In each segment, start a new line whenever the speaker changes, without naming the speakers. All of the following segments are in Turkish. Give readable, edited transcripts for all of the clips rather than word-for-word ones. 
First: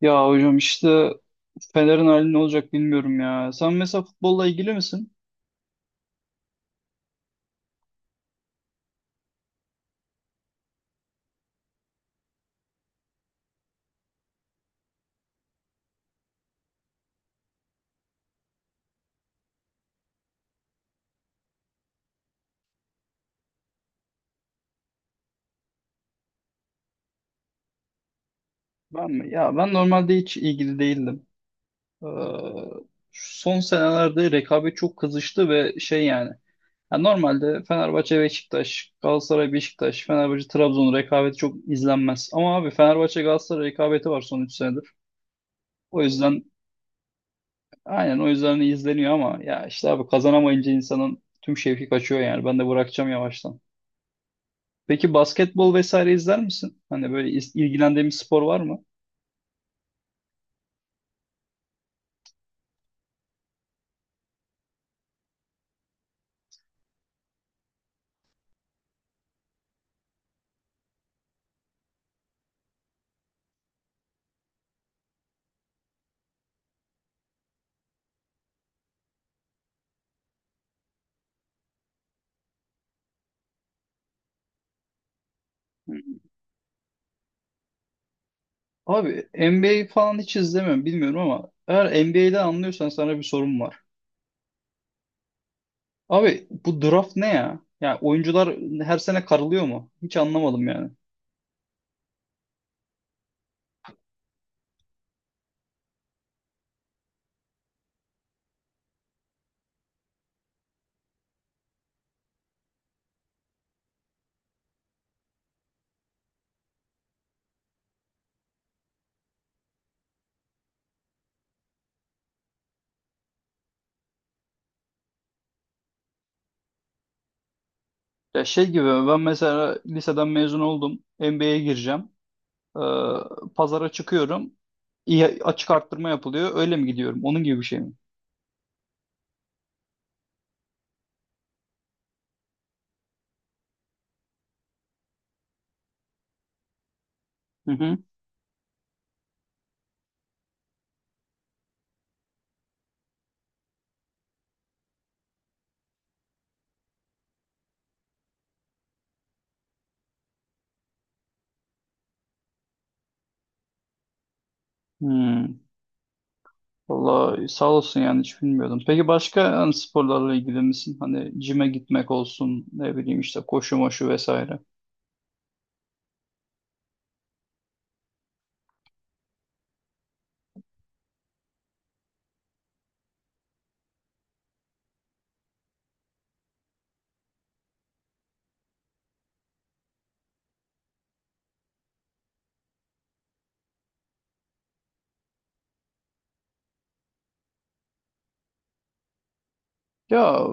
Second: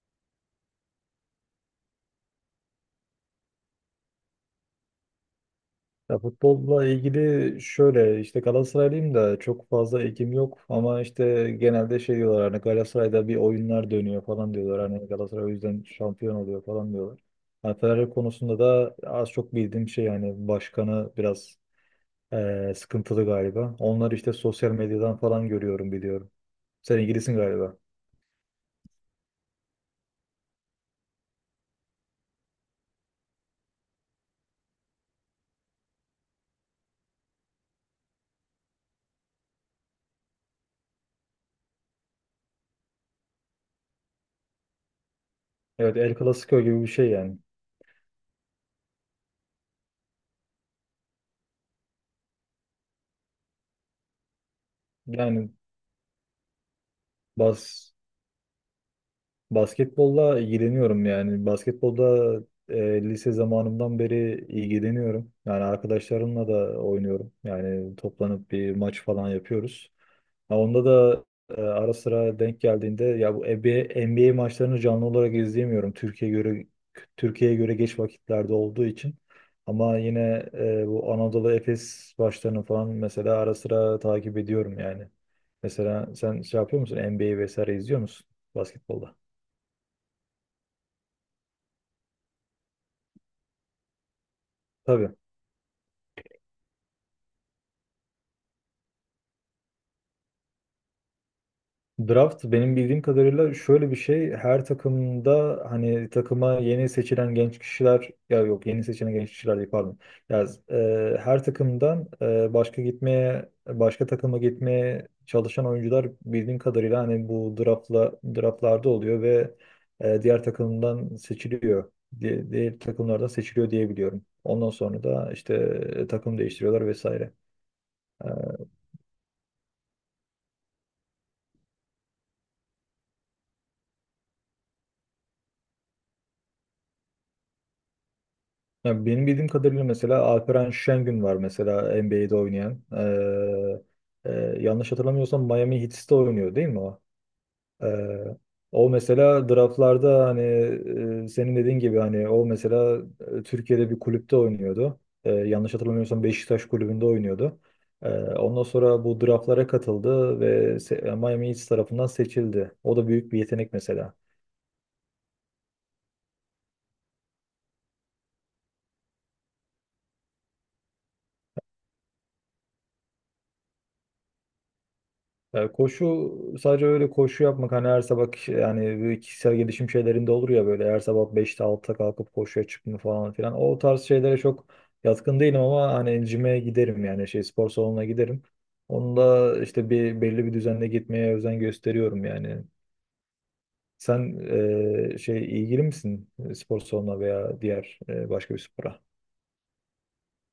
Ya hocam işte Fener'in hali ne olacak bilmiyorum ya. Sen mesela futbolla ilgili misin?
Ya, futbolla ilgili şöyle işte Galatasaraylıyım da çok fazla ilgim yok, ama işte genelde şey diyorlar, hani Galatasaray'da bir oyunlar dönüyor falan diyorlar, hani Galatasaray o yüzden şampiyon oluyor falan diyorlar. Hani Fenerbahçe konusunda da az çok bildiğim şey, yani başkanı biraz sıkıntılı galiba. Onları işte sosyal medyadan falan görüyorum, biliyorum. Sen ilgilisin galiba.
Ben mi? Ya ben normalde hiç ilgili değildim. Ee, Son senelerde rekabet çok kızıştı ve şey yani. Ya normalde Fenerbahçe Beşiktaş, Galatasaray Beşiktaş, Fenerbahçe Trabzon rekabeti çok izlenmez. Ama abi Fenerbahçe Galatasaray rekabeti var son 3 senedir.
Evet,
O
El
yüzden
Clasico gibi bir şey yani.
aynen o yüzden izleniyor ama ya işte abi kazanamayınca insanın tüm şevki kaçıyor yani. Ben de bırakacağım yavaştan. Peki
Yani
basketbol vesaire izler misin? Hani böyle
bas
ilgilendiğin bir spor var mı?
basketbolla ilgileniyorum yani. Basketbolda lise zamanımdan beri ilgileniyorum. Yani arkadaşlarımla da oynuyorum. Yani toplanıp bir maç falan yapıyoruz. Ha, onda da ara sıra denk geldiğinde, ya bu NBA maçlarını canlı olarak izleyemiyorum. Türkiye'ye göre geç vakitlerde olduğu için. Ama yine bu Anadolu Efes maçlarını falan mesela ara sıra takip ediyorum yani. Mesela sen şey yapıyor musun? NBA vesaire izliyor musun
Abi
basketbolda?
NBA falan hiç izlemiyorum bilmiyorum ama eğer NBA'de anlıyorsan sana bir sorum var.
Tabii.
Abi bu draft ne ya? Yani oyuncular her sene karılıyor mu? Hiç anlamadım yani.
Draft benim bildiğim kadarıyla şöyle bir şey: her takımda hani takıma yeni seçilen genç kişiler, ya yok, yeni seçilen genç kişiler değil, pardon. Ya, her takımdan başka takıma gitmeye çalışan oyuncular, bildiğim kadarıyla hani bu draftlarda oluyor ve diğer takımdan seçiliyor. Diğer takımlardan seçiliyor diye biliyorum. Ondan sonra da işte takım değiştiriyorlar vesaire.
Ya şey gibi ben mesela liseden mezun oldum. NBA'ye gireceğim. Ee, Pazara çıkıyorum. İyi, açık arttırma yapılıyor. Öyle mi gidiyorum? Onun gibi bir şey mi?
Ya benim bildiğim kadarıyla mesela Alperen Şengün var mesela NBA'de oynayan. Ee, e, Yanlış hatırlamıyorsam Miami Heat'te oynuyor değil mi o?
Hı hı.
Ee, O mesela draftlarda, hani senin dediğin gibi, hani o mesela Türkiye'de bir kulüpte oynuyordu. Yanlış hatırlamıyorsam Beşiktaş kulübünde oynuyordu. Ondan sonra bu draftlara katıldı ve Miami Heat tarafından seçildi. O da büyük bir yetenek mesela.
Hmm. Vallahi sağ olsun yani hiç bilmiyordum. Peki başka hani sporlarla ilgili misin? Hani cime gitmek olsun, ne bileyim işte koşu moşu vesaire.
Ya, koşu, sadece öyle koşu yapmak, hani her sabah yani böyle kişisel gelişim şeylerinde olur ya, böyle her sabah 5'te, 6'da kalkıp koşuya çıkma falan filan. O tarz şeylere çok yatkın değilim, ama hani cime giderim, yani şey, spor salonuna giderim. Onu da işte belli bir düzenle gitmeye özen gösteriyorum yani. Sen şey ilgili misin, spor salonuna veya diğer, başka bir spora?
Ya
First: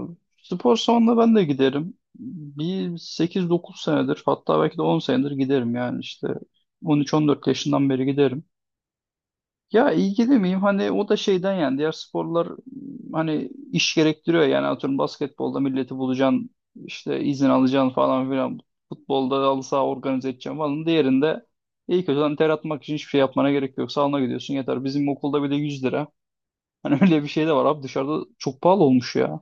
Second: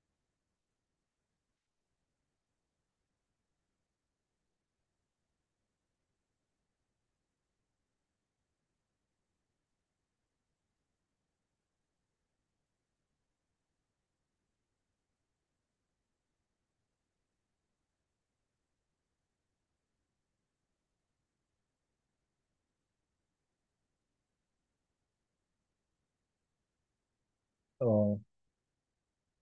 spor salonuna ben de giderim. Bir 8-9 senedir, hatta belki de 10 senedir giderim yani işte 13-14 yaşından beri giderim. Ya ilgili miyim? Hani o da şeyden yani diğer sporlar hani iş gerektiriyor yani, atıyorum basketbolda milleti bulacaksın, işte izin alacaksın falan filan, futbolda halı saha organize edeceksin falan, diğerinde iyi kötü hani ter atmak için hiçbir şey yapmana gerek yok, salona gidiyorsun yeter. Bizim okulda bile 100 lira, hani öyle bir şey de var. Abi
Tamam.
dışarıda çok pahalı olmuş ya,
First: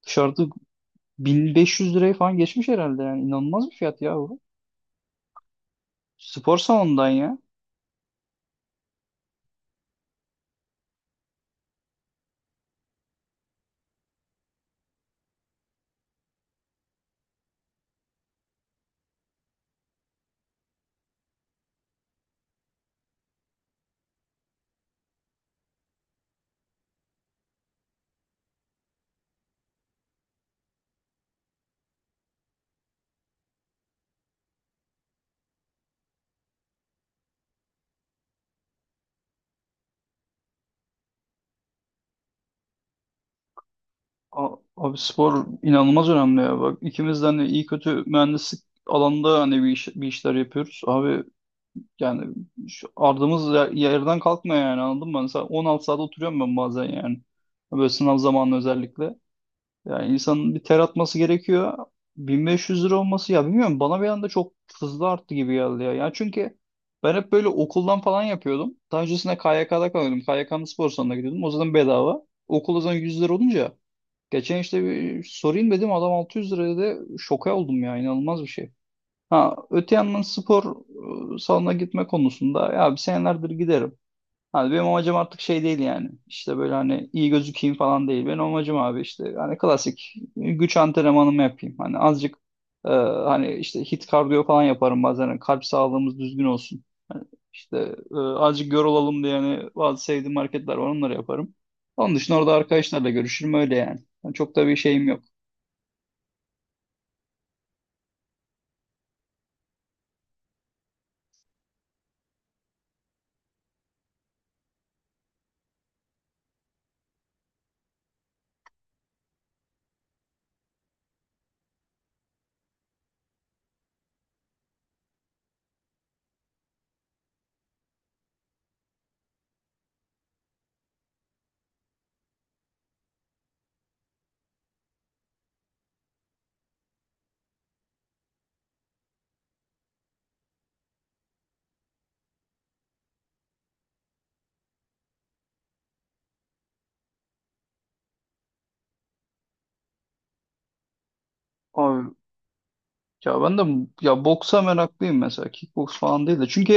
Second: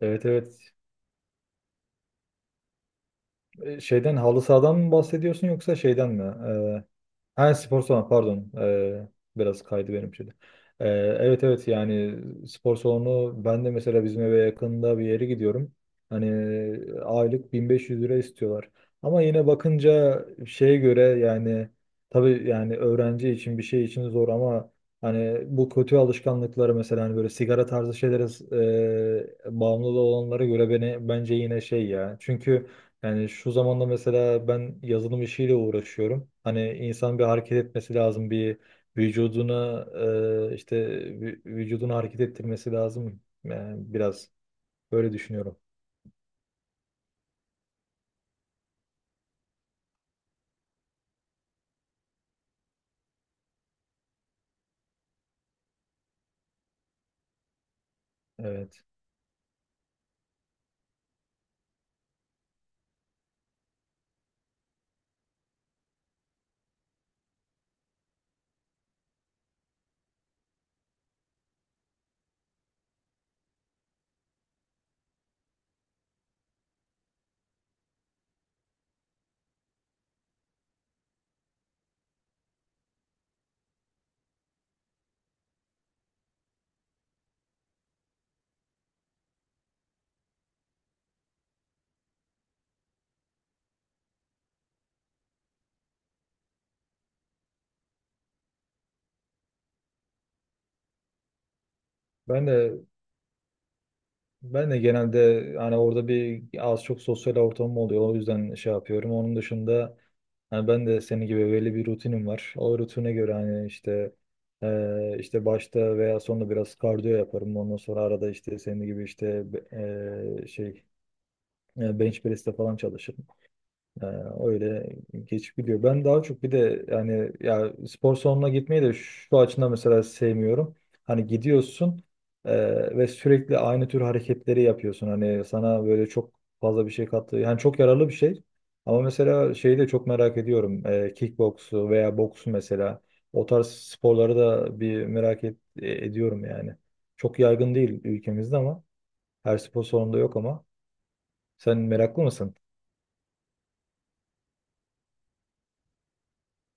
Evet,
dışarıda
evet.
1500 lirayı falan geçmiş herhalde, yani inanılmaz bir fiyat ya
Şeyden,
bu.
halı sahadan mı bahsediyorsun, yoksa şeyden mi?
Spor
E,
salonundan ya.
Ha, spor salonu, pardon. Biraz kaydı benim şimdi. Ee, evet, evet, yani spor salonu, ben de mesela bizim eve yakında bir yere gidiyorum. Hani aylık 1500 lira istiyorlar. Ama yine bakınca şeye göre yani, tabii yani öğrenci için, bir şey için zor, ama hani bu kötü alışkanlıkları, mesela hani böyle sigara tarzı şeylere bağımlı olanlara göre beni, bence yine şey ya. Çünkü yani şu zamanda mesela ben yazılım işiyle uğraşıyorum. Hani insan bir hareket etmesi lazım, bir vücuduna işte vücudunu hareket ettirmesi lazım. Yani biraz
Abi
böyle
spor
düşünüyorum.
inanılmaz önemli ya. Bak ikimiz de hani iyi kötü mühendislik alanında hani bir, bir işler yapıyoruz. Abi yani şu ardımız yerden kalkmıyor yani, anladın mı? Mesela 16 saat oturuyorum ben bazen yani. Böyle sınav zamanı
Evet.
özellikle. Yani insanın bir ter atması gerekiyor. 1.500 lira olması ya bilmiyorum, bana bir anda çok hızlı arttı gibi geldi ya. Yani çünkü ben hep böyle okuldan falan yapıyordum. Daha öncesinde KYK'da kalıyordum. KYK'nın spor salonuna gidiyordum. O zaman bedava. Okul o zaman 100 lira olunca, geçen işte bir sorayım dedim, adam 600 liraya, da şoka oldum ya, inanılmaz bir şey. Ha öte yandan spor salonuna gitme konusunda ya bir senelerdir giderim. Hani benim amacım artık şey değil yani. İşte böyle hani iyi gözükeyim falan değil. Benim amacım abi işte hani klasik güç antrenmanımı yapayım. Hani azıcık e, hani işte hit kardiyo falan yaparım bazen. Hani kalp sağlığımız düzgün olsun. Hani işte azıcık yorulalım diye hani bazı sevdiğim hareketler var, onları yaparım. Onun dışında
Ben
orada
de
arkadaşlarla görüşürüm, öyle yani. Yani çok da
Ben
bir
de
şeyim yok.
genelde hani orada bir az çok sosyal ortamım oluyor. O yüzden şey yapıyorum. Onun dışında hani ben de senin gibi belli bir rutinim var. O rutine göre hani işte işte başta veya sonunda biraz kardiyo yaparım. Ondan sonra arada işte senin gibi işte şey bench press'te falan çalışırım. Ee, Öyle geçip gidiyor. Ben daha çok bir de, yani ya, spor salonuna gitmeyi de şu açıdan mesela sevmiyorum: hani gidiyorsun ve sürekli aynı tür hareketleri yapıyorsun. Hani sana böyle çok fazla bir şey kattı. Yani çok yararlı bir şey. Ama mesela şeyi de çok merak ediyorum. Kickboksu veya boksu mesela. O tarz sporları da bir merak ediyorum yani. Çok yaygın değil ülkemizde, ama her spor salonunda yok ama. Sen
Abi
meraklı mısın?
ya ben de ya boksa meraklıyım mesela. Kickboks falan değil de. Çünkü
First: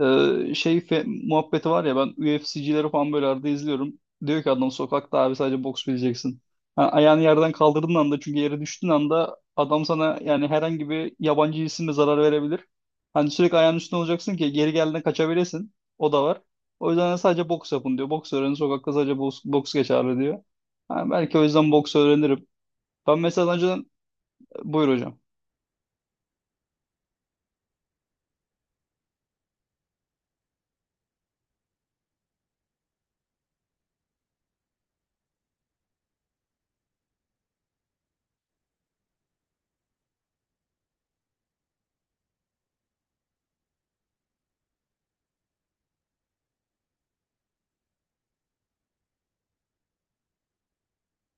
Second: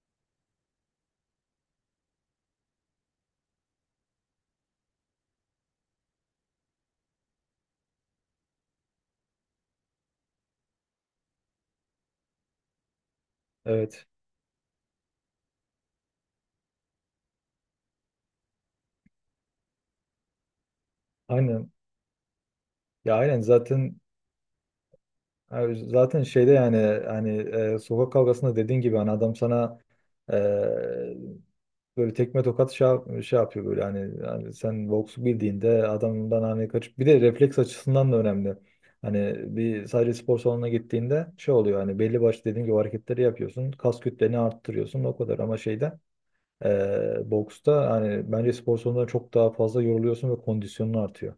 Muhabbeti var ya, ben UFC'cileri falan böyle arada izliyorum. Diyor ki adam, sokakta abi sadece boks bileceksin. Ha, ayağını yerden kaldırdığın anda, çünkü yere düştüğün anda adam sana yani herhangi bir yabancı cisimle zarar verebilir. Hani sürekli ayağının üstünde
Evet.
olacaksın ki geri geldiğinde kaçabilesin. O da var. O yüzden sadece boks yapın diyor. Boks öğrenin, sokakta sadece boks, boks geçerli diyor. Ha, belki o
Aynen.
yüzden boks öğrenirim.
Ya
Ben
aynen,
mesela önceden,
zaten
buyur hocam.
zaten şeyde yani, hani sokak kavgasında dediğin gibi, hani adam sana e, böyle tekme tokat şey, şey yapıyor böyle, hani sen boksu bildiğinde adamdan hani kaçıp, bir de refleks açısından da önemli. Hani bir sadece spor salonuna gittiğinde şey oluyor, hani belli başlı dediğim gibi hareketleri yapıyorsun, kas kütleni arttırıyorsun o kadar, ama şeyde boksta hani bence spor salonunda çok daha fazla yoruluyorsun ve kondisyonun artıyor.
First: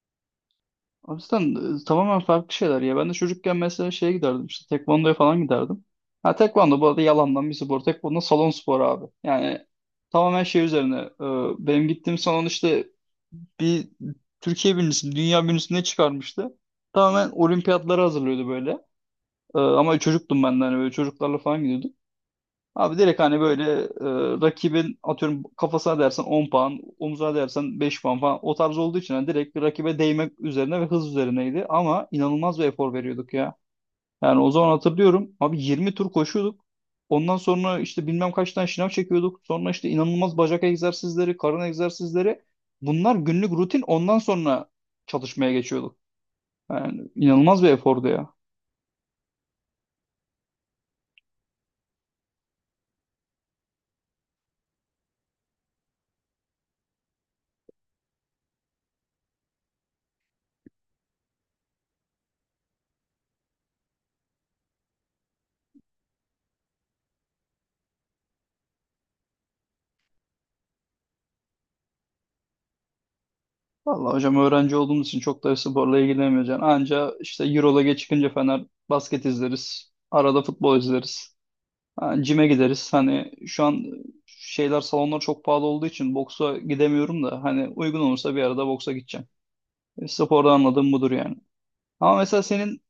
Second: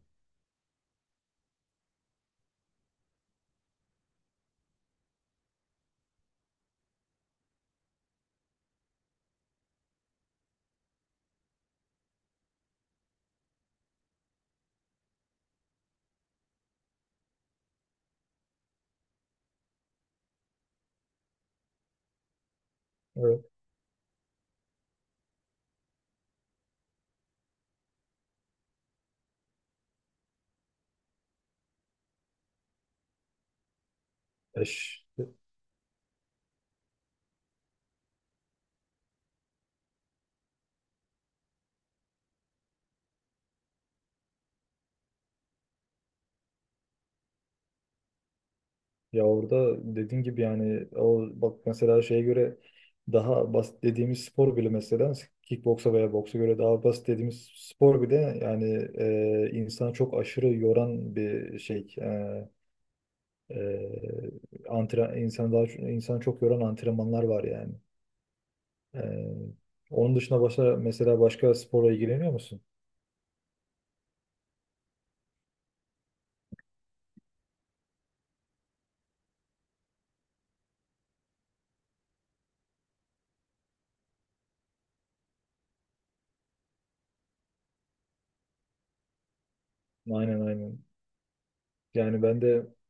Aslan tamamen farklı şeyler ya. Ben de çocukken mesela şeye giderdim, işte tekvandoya falan giderdim. Ha tekvando bu arada yalandan bir spor. Tekvando salon sporu abi. Yani tamamen şey üzerine. Benim gittiğim salon işte bir Türkiye birincisini, dünya birincisini ne çıkarmıştı. Tamamen olimpiyatlara hazırlıyordu böyle. Ama çocuktum ben de, hani böyle çocuklarla falan gidiyorduk. Abi direkt hani
Evet.
böyle rakibin atıyorum kafasına dersen 10 puan, omuzuna dersen 5 puan falan, o tarz olduğu için hani direkt rakibe değmek üzerine ve hız üzerineydi. Ama inanılmaz bir efor veriyorduk ya. Yani o zaman
Eş.
hatırlıyorum abi 20 tur koşuyorduk. Ondan sonra işte bilmem kaç tane şınav çekiyorduk. Sonra işte inanılmaz bacak egzersizleri, karın egzersizleri. Bunlar günlük rutin, ondan sonra çalışmaya geçiyorduk. Yani inanılmaz bir efordu ya.
Ya orada dediğin gibi yani, o bak mesela şeye göre daha basit dediğimiz spor bile, mesela kickboksa veya boksa göre daha basit dediğimiz spor bile, yani insanı çok aşırı yoran bir şey. İnsan daha, insan çok yoran antrenmanlar var yani. E, Onun dışında başka, mesela başka sporla ilgileniyor musun?
Vallahi hocam, öğrenci olduğumuz için çok da sporla ilgilenmeyeceksin. Anca işte Euroleague'e çıkınca Fener basket izleriz. Arada futbol izleriz. Ha, cime gideriz. Hani şu an şeyler, salonlar çok pahalı olduğu için boksa gidemiyorum da, hani uygun olursa bir arada boksa gideceğim. E,
Aynen,
sporda
aynen.
anladığım budur yani. Ama
Yani ben
mesela
de,
senin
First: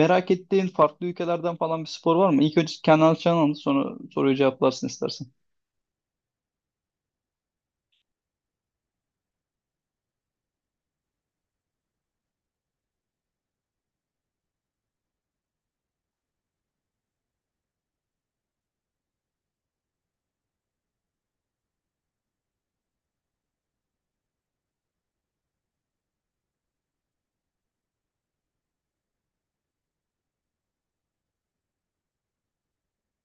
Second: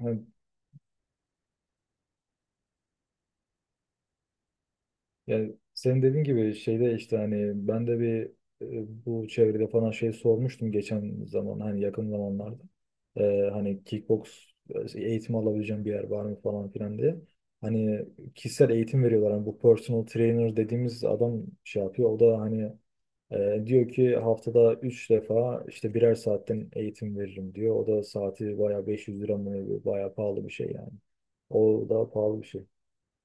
hani
ettiğin farklı ülkelerden falan bir spor var mı? İlk önce kendi alacağını anlat, sonra soruyu cevaplarsın istersen.
Senin dediğin gibi şeyde işte, hani ben de bir bu çevrede falan şey sormuştum geçen zaman, hani yakın zamanlarda. Hani kickbox eğitimi alabileceğim bir yer var mı falan filan diye. Hani kişisel eğitim veriyorlar. Hani bu personal trainer dediğimiz adam şey yapıyor. O da hani diyor ki haftada 3 defa işte birer saatten eğitim veririm diyor. O da saati bayağı 500 lira mı ne, bayağı pahalı bir şey yani. O da pahalı bir şey.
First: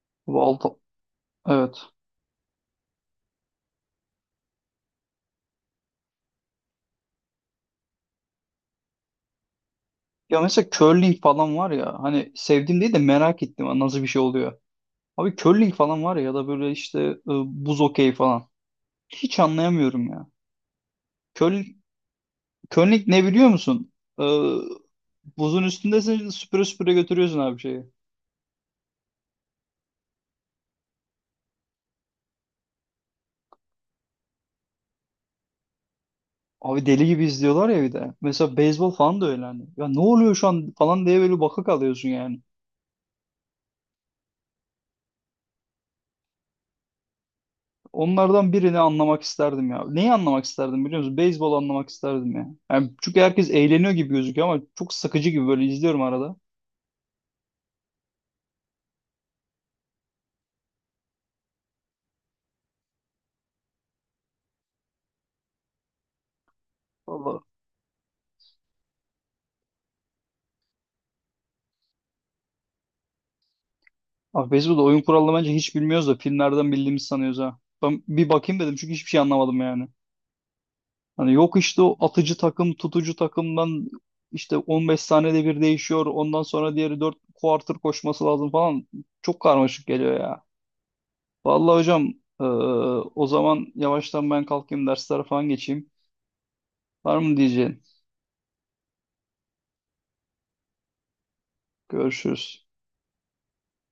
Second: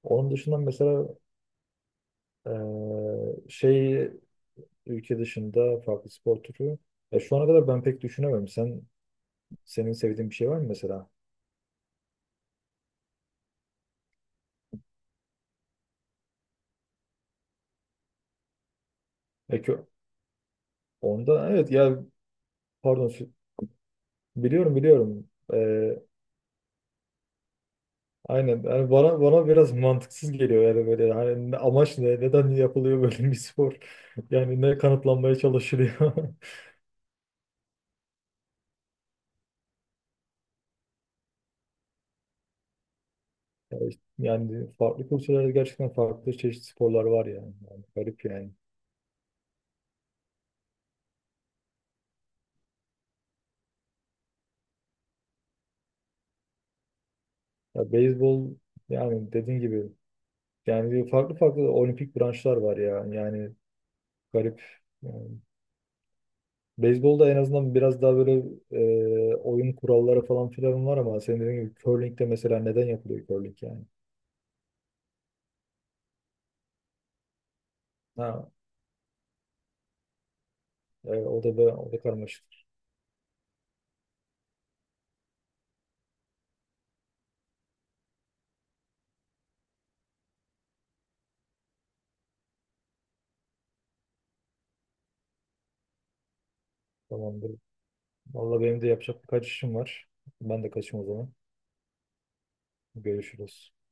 Onun
Bu
dışında
altı.
mesela
Evet.
ee, şey, ülke dışında farklı spor türü. Ya şu ana kadar ben pek düşünemedim. Senin sevdiğin bir
Ya
şey var mı
mesela
mesela?
curling falan var ya, hani sevdiğim değil de merak ettim nasıl bir şey oluyor. Abi curling falan var ya, ya da böyle işte buz okey falan. Hiç
Peki,
anlayamıyorum ya.
onda evet
Curling,
ya,
curling
pardon,
ne biliyor musun? E,
biliyorum, biliyorum.
Buzun üstündesin, süpüre süpüre götürüyorsun abi şeyi.
Aynen yani, bana biraz mantıksız geliyor yani, böyle hani amaç ne, neden yapılıyor böyle bir spor yani, ne kanıtlanmaya çalışılıyor?
Abi deli gibi izliyorlar ya bir de. Mesela beyzbol falan da öyle hani. Ya ne oluyor şu an falan diye böyle baka kalıyorsun yani.
Ya işte yani farklı kültürlerde gerçekten farklı çeşitli sporlar var yani garip yani,
Onlardan birini anlamak isterdim ya. Neyi anlamak isterdim biliyor musun? Beyzbol anlamak isterdim ya. Yani çünkü herkes eğleniyor gibi gözüküyor ama çok sıkıcı gibi, böyle izliyorum arada.
ya beyzbol, yani dediğin gibi, yani farklı farklı olimpik branşlar var ya. Yani garip. Yani beyzbolda en
Vallahi,
azından biraz daha böyle oyun kuralları falan filan var, ama senin dediğin gibi curling'de mesela, neden yapılıyor curling yani?
abi beyzbolda oyun kuralını bence hiç bilmiyoruz da filmlerden bildiğimizi sanıyoruz ha. Ben bir
Ha,
bakayım dedim çünkü hiçbir şey anlamadım yani. Hani
o da
yok işte
o
o
da
atıcı
karmaşık.
takım, tutucu takımdan işte 15 saniyede bir değişiyor. Ondan sonra diğeri 4 quarter koşması lazım falan. Çok karmaşık geliyor ya. Vallahi hocam, eee, o zaman yavaştan ben kalkayım, derslere falan geçeyim. Var mı
Tamamdır.
diyeceğin?
Vallahi benim de yapacak birkaç işim var. Ben de kaçayım o zaman.
Görüşürüz.
Görüşürüz.